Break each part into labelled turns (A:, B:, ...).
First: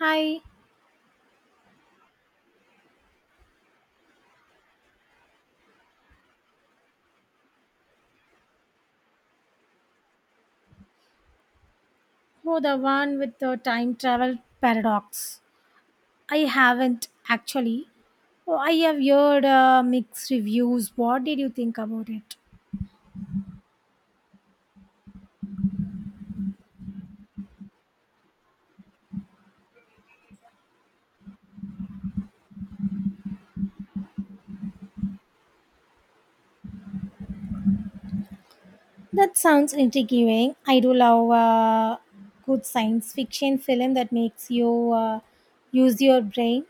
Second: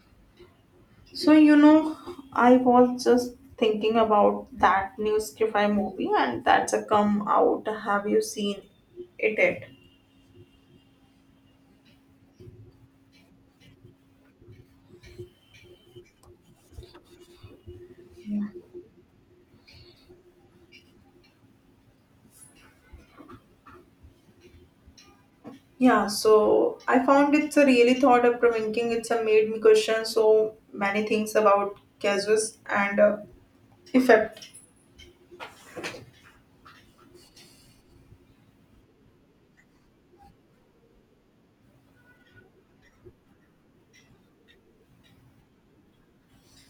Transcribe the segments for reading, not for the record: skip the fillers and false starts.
A: Hi.
B: So, you know, I was just thinking about that new sci-fi movie and that's a come out. Have you seen it yet?
A: Oh, the one with the time travel paradox. I haven't actually.
B: Yeah,
A: Oh, I have heard mixed reviews. What did you think about it?
B: Yeah, so I found it's a really thought of provoking. It's a made me question so many things about causes and effect.
A: That sounds intriguing. I do love a good science fiction film that makes you use your brain.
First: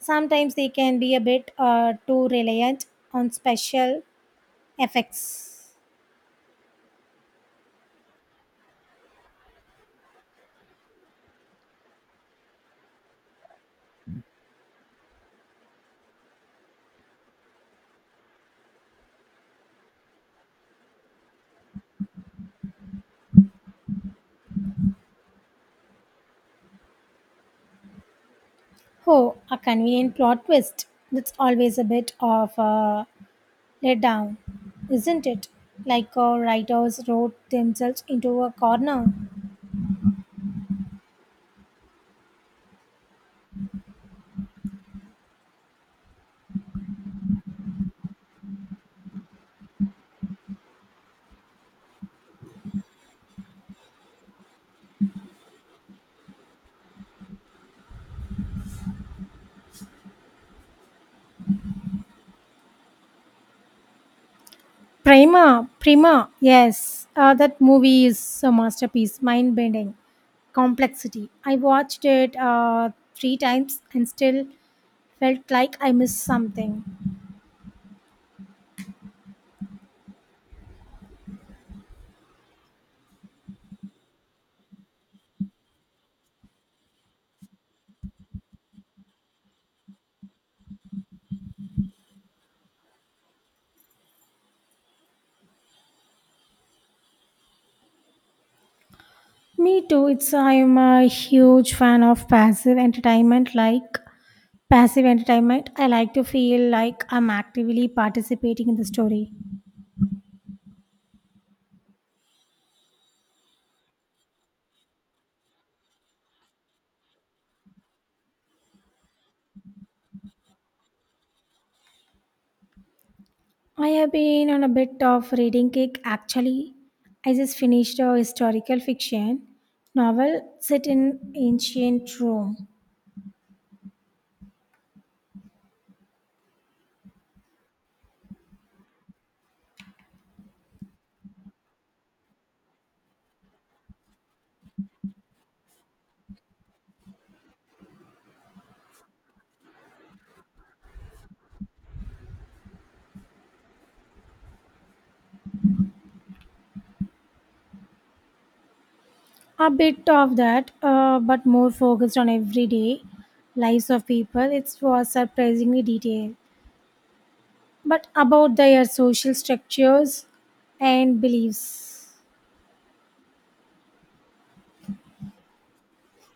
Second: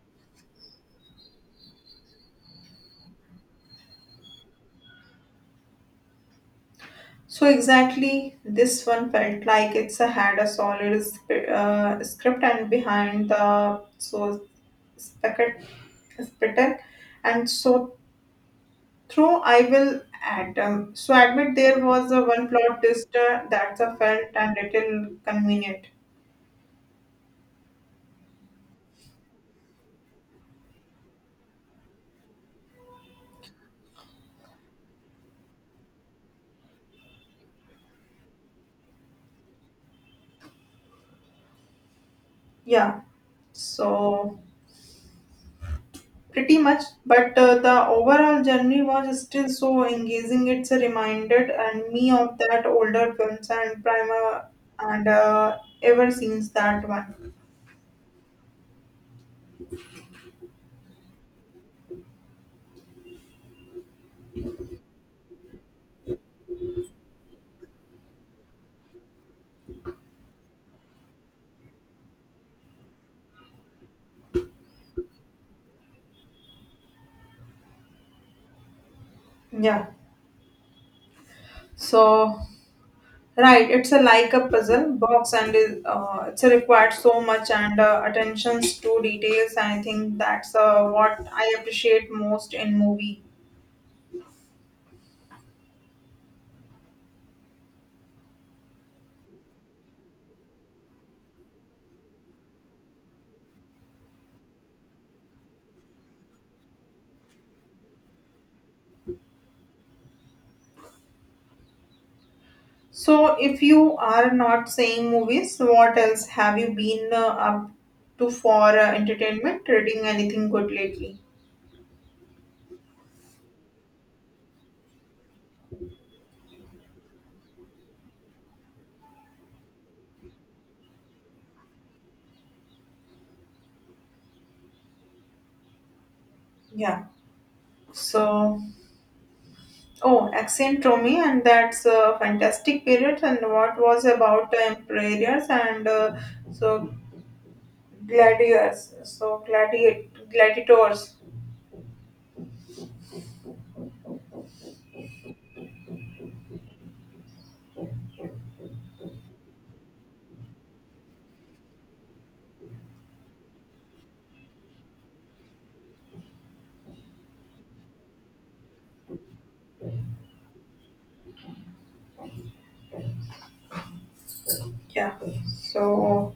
A: Sometimes they can be a bit too reliant on special effects.
B: So exactly, this one felt like it's a, had a solid script and behind the so spectac- spectac- and so Through I will atom. So admit there was a one plot twist that's a felt and little convenient.
A: Oh, a convenient plot twist. That's always a bit of a let down, isn't it? Like our writers wrote themselves into a corner.
B: Yeah. So pretty much, but the overall journey was still so engaging. It's a reminder and me of that older films and primer and ever since that one.
A: Prima, Prima, yes, that movie is a masterpiece, mind bending, complexity. I watched it three times and still felt like I missed something.
B: Yeah. So right, it's a like a puzzle box, and is it's required so much and attentions to details. And I think that's what I appreciate most in movie.
A: Me too. It's I'm a huge fan of passive entertainment. Like passive entertainment, I like to feel like I'm actively participating in the story.
B: So, if you are not seeing movies, what else have you been up to for entertainment? Reading anything good lately?
A: I have been on a bit of reading kick actually. I just finished a historical fiction novel set in ancient Rome.
B: Yeah. So, oh, Accentrome, and that's a fantastic period. And what was about employers and so gladiators.
A: A bit of that, but more focused on everyday lives of people. It was surprisingly detailed, but about their social structures and beliefs.
B: Yeah, so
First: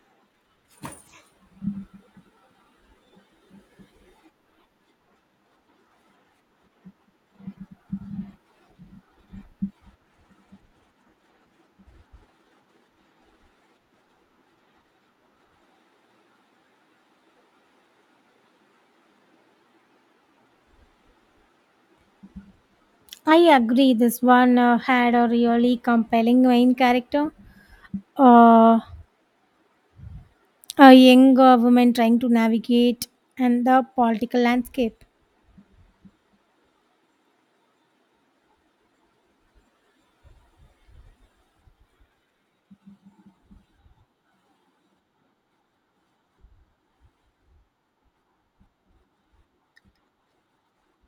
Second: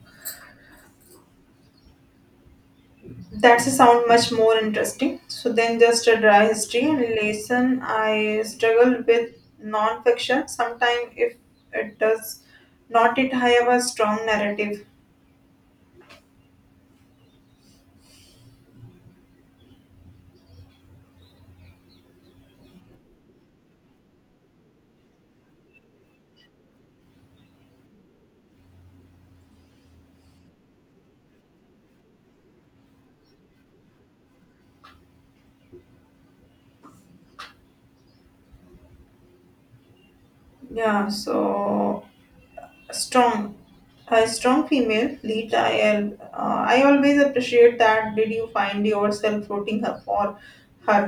B: that's a sound much more interesting so then just a dry history and lesson. I struggled with non-fiction sometimes if it does not it have a strong narrative.
A: I agree, this one had a really compelling main character. Uh, a young woman trying to navigate and the political landscape.
B: Yeah, so strong a strong female lead, I always appreciate that. Did you find yourself rooting her for her?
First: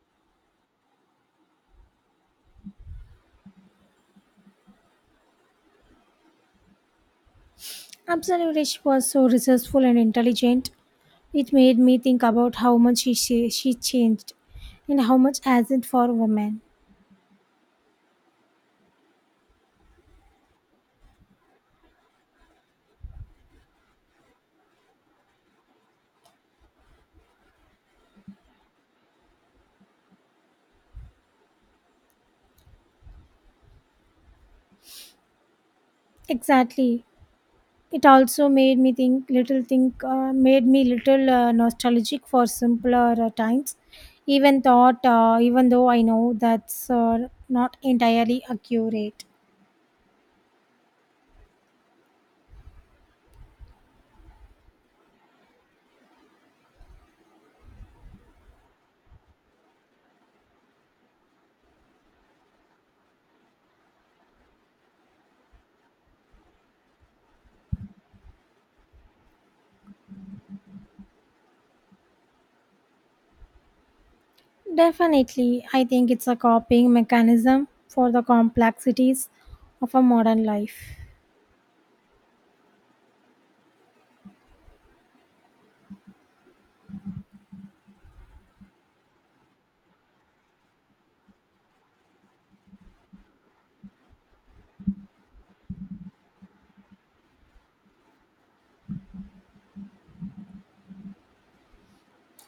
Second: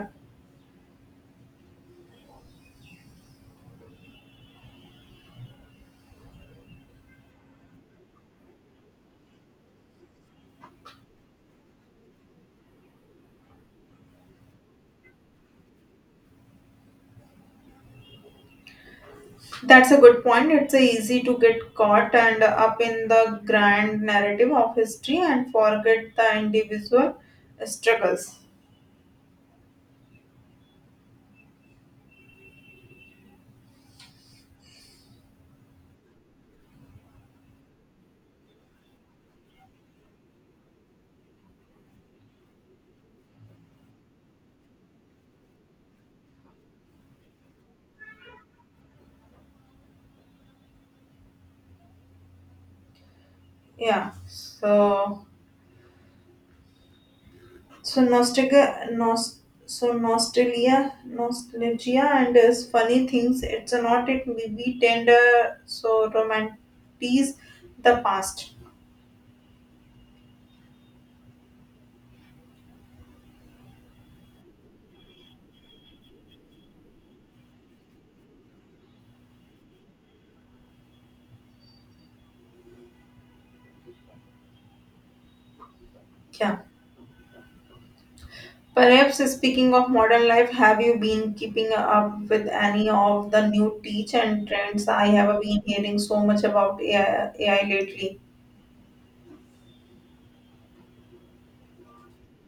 A: Absolutely, she was so resourceful and intelligent. It made me think about how much she changed and how much hasn't for women.
B: That's a good point. It's easy to get caught and up in the grand narrative of history and forget the individual struggles.
A: Exactly. It also made me think little think made me little nostalgic for simpler times. Even thought, even though I know that's not entirely accurate.
B: Yeah. So so nostalgia, nos, so nostalgia, nostalgia, and is funny things. It's not it we tend romanticize the past.
A: Definitely, I think it's a coping mechanism for the complexities of a modern life.
B: Yeah. Perhaps speaking of modern life, have you been keeping up with any of the new teach and trends? I have been hearing so much about AI, lately.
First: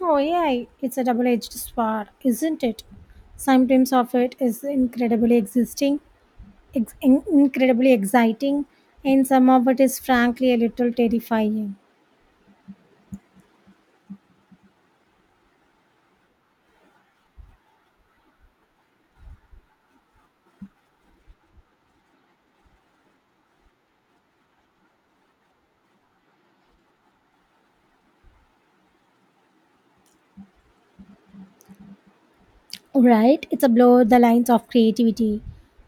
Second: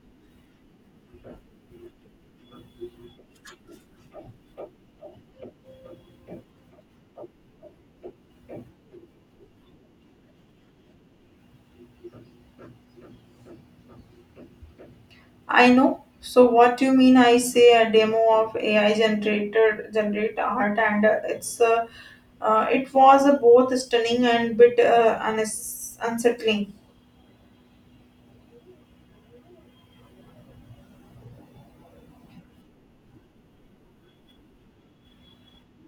A: Oh, yeah, it's a double edged sword, isn't it? Sometimes of it is incredibly existing, incredibly exciting, and some of it is frankly a little terrifying.
B: I know. So what do you mean? I say a demo of AI generated generate art, and it was both stunning and bit unsettling.
A: Right? It's a blow the lines of creativity.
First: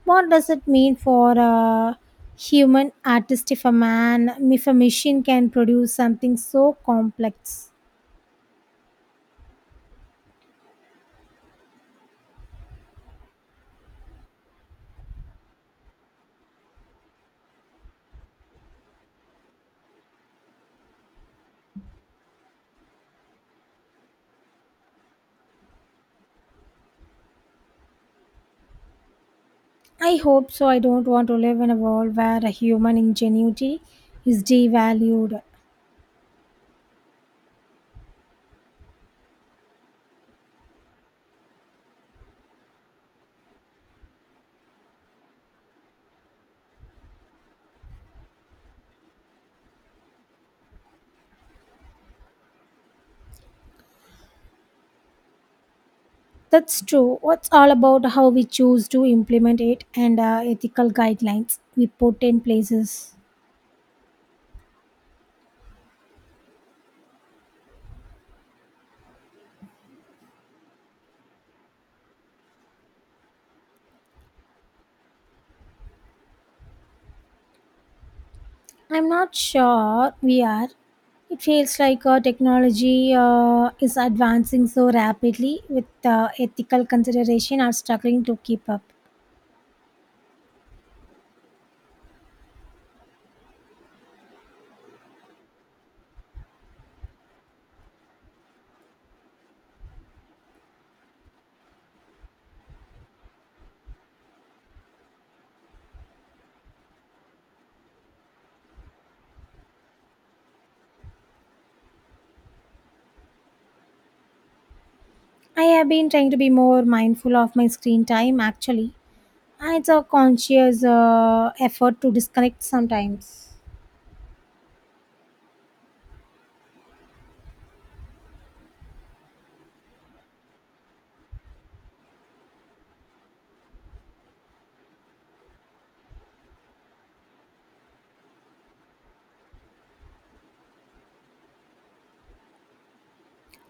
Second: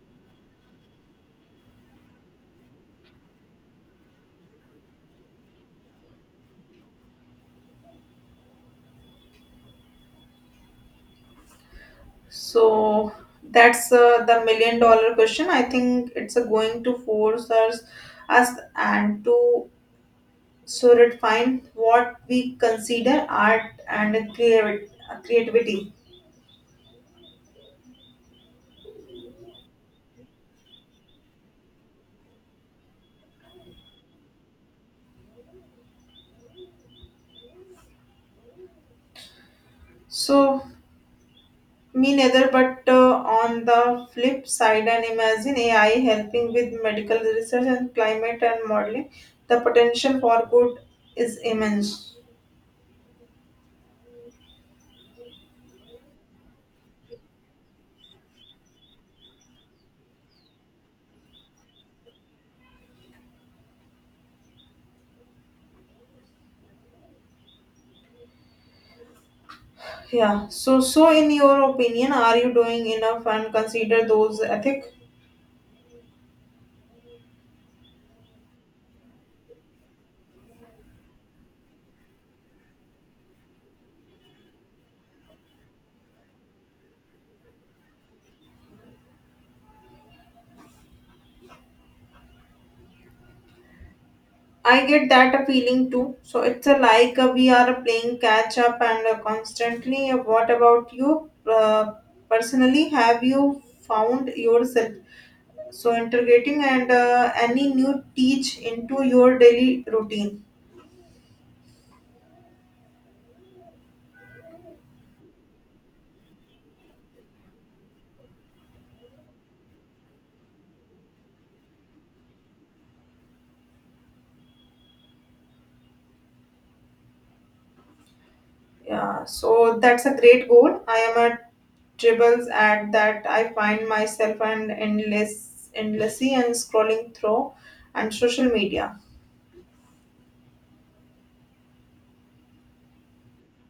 A: What does it mean for a human artist if a man, if a machine can produce something so complex?
B: So that's the million dollar question. I think it's going to force us and to so redefine what we consider art and creativity.
A: I hope so. I don't want to live in a world where a human ingenuity is devalued.
B: So me neither, but on the flip side, and imagine AI helping with medical research and climate and modeling, the potential for good is immense.
A: That's true. It's all about how we choose to implement it and ethical guidelines we put in places.
B: Yeah. So, so in your opinion, are you doing enough and consider those ethic?
A: I'm not sure we are. It feels like technology is advancing so rapidly with ethical consideration are struggling to keep up.
B: I get that a feeling too. So it's a like we are playing catch up and constantly. What about you? Personally, have you found yourself so integrating and any new teach into your daily routine?
A: I have been trying to be more mindful of my screen time actually. And it's a conscious effort to disconnect sometimes.
B: Yeah, so that's a great goal. I am at dribbles at that. I find myself and endlessly and scrolling through and social media.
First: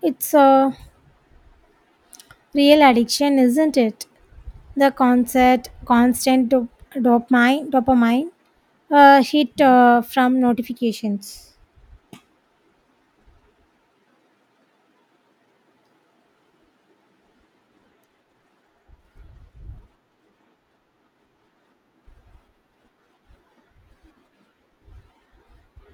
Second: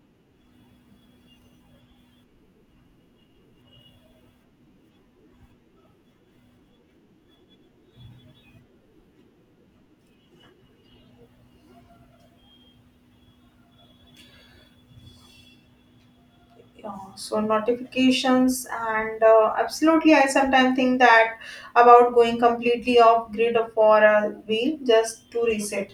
A: It's a real addiction, isn't it? The concept, constant dopamine, dopamine hit from notifications.
B: Yeah, so notifications and absolutely. I sometimes think that about going completely off grid for a week just to reset.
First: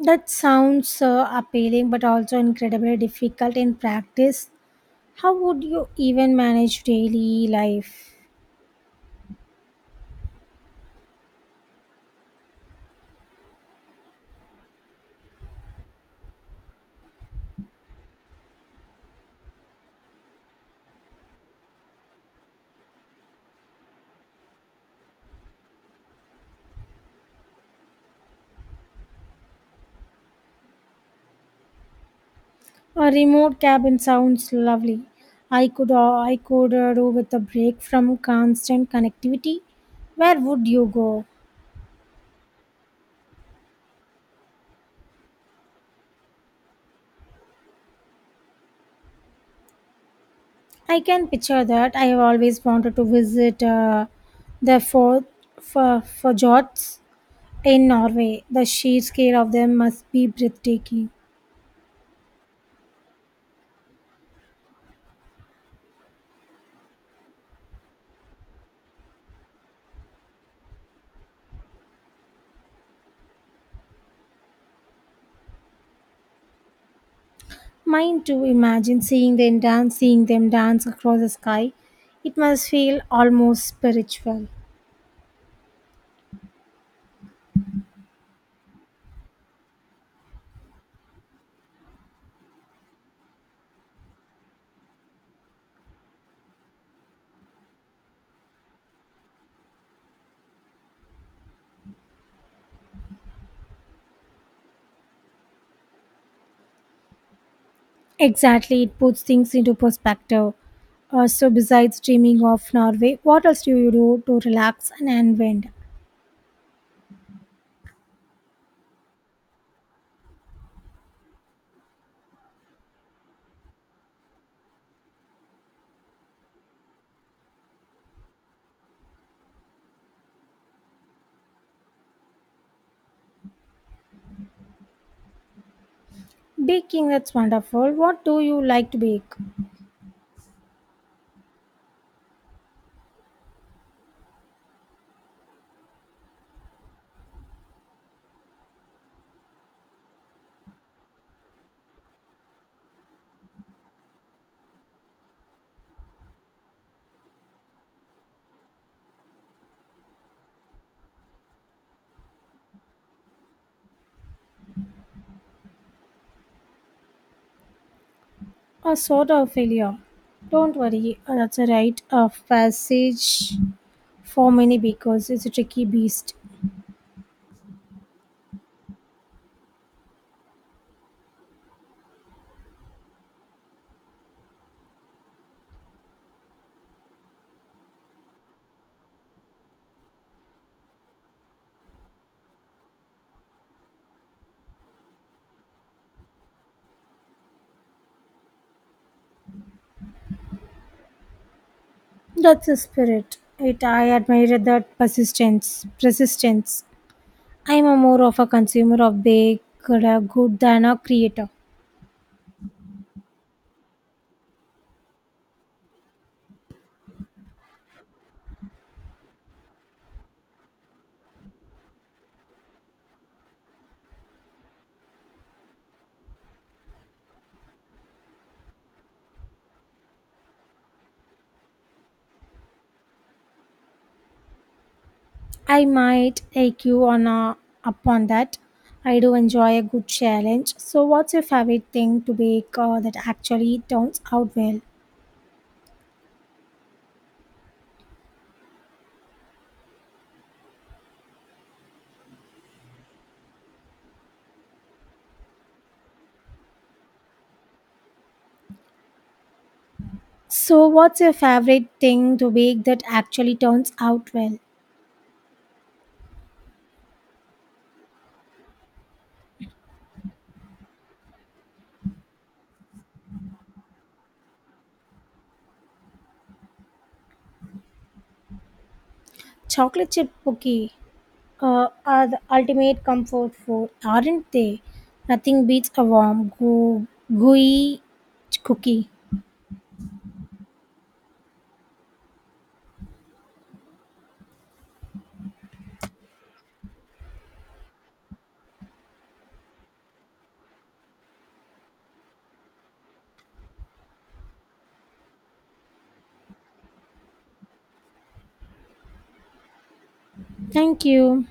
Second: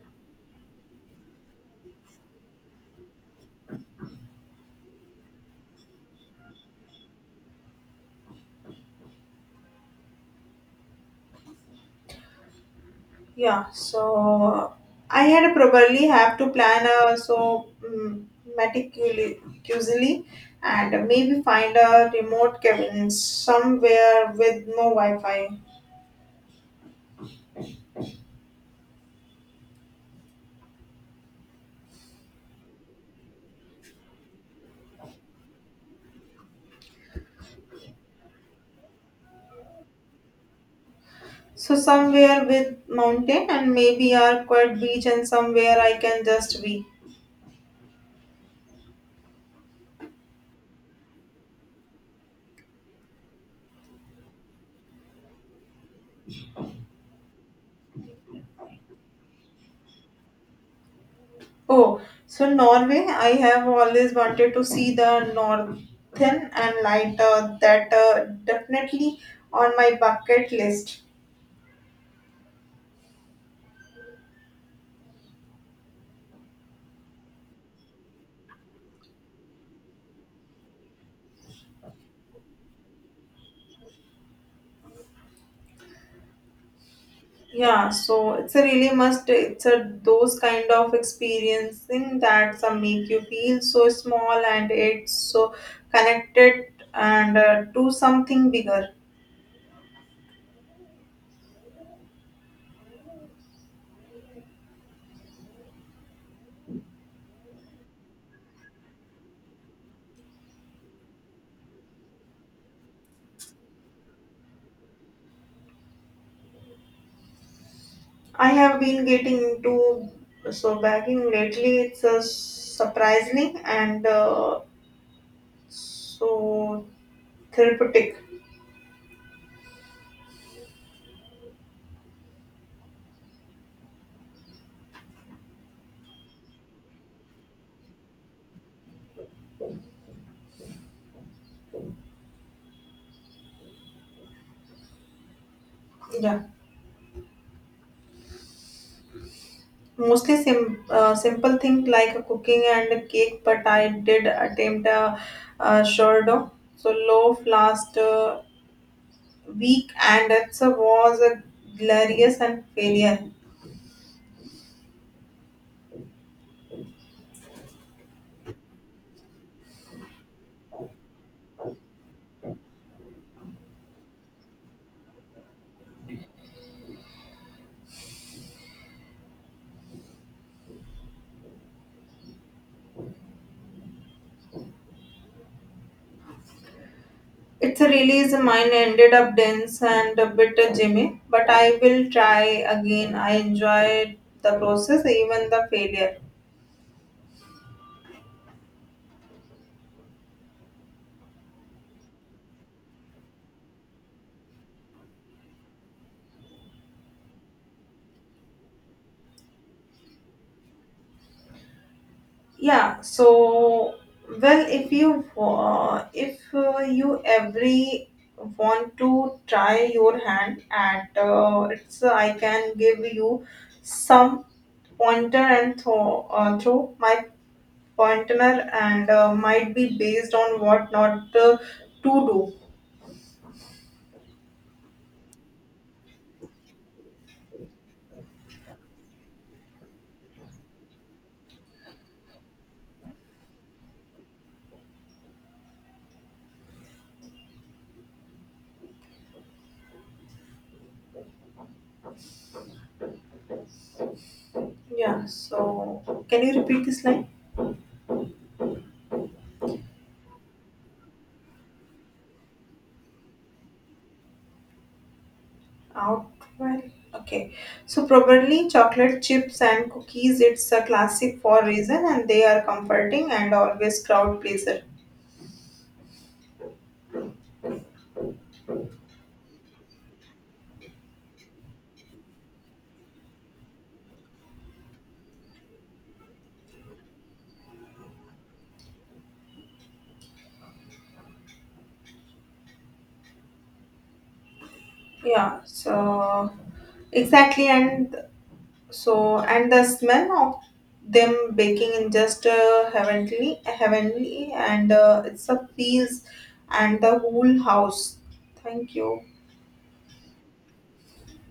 A: That sounds appealing but also incredibly difficult in practice. How would you even manage daily life?
B: Yeah, so I had probably have to plan meticulously and maybe find a remote cabin somewhere with no wi-fi.
A: A remote cabin sounds lovely. I could do with a break from constant connectivity. Where would you go?
B: So somewhere with mountain and maybe a quiet beach and somewhere I can just be.
A: I can picture that. I have always wanted to visit the for fjords in Norway. The sheer scale of them must be breathtaking.
B: Oh, so Norway, I have always wanted to see the northern and light that definitely on my bucket list.
A: Mine too. Imagine seeing them dance across the sky. It must feel almost spiritual.
B: Yeah, so it's a really must. It's a those kind of experiencing that some make you feel so small and it's so connected and to something bigger.
A: Exactly, it puts things into perspective. So, besides dreaming of Norway, what else do you do to relax and unwind?
B: I have been getting into so bagging lately. It's surprising and so therapeutic.
A: Baking, that's wonderful. What do you like to bake?
B: Yeah, mostly simple thing like a cooking and a cake, but I did attempt a sourdough, so loaf last week, and it was a glorious and failure.
A: A sort of failure. Don't worry, that's a rite of passage for many bakers. It's a tricky beast.
B: It's a release mine ended up dense and a bit jimmy, but I will try again. I enjoyed the process, even the failure.
A: That's the spirit. It I admire that persistence. I'm a more of a consumer of baked good than a creator.
B: Yeah so well, if you every want to try your hand at it's I can give you some pointer and throw my pointer and might be based on what not to do.
A: I might take you on a, upon that. I do enjoy a good challenge. So, what's your favorite thing to bake that actually turns out well?
B: Yeah so can you repeat this line.
A: So, what's your favorite thing to bake that actually turns out well?
B: Out well, okay. So probably chocolate chips and cookies. It's a classic for reason, and they are comforting and always crowd pleaser.
A: Chocolate chip cookie are the ultimate comfort food, aren't they? Nothing beats a warm, gooey cookie.
B: Yeah. So exactly, and so and the smell of them baking in just heavenly, and it's a feels and the whole house. Thank you.
A: Thank you.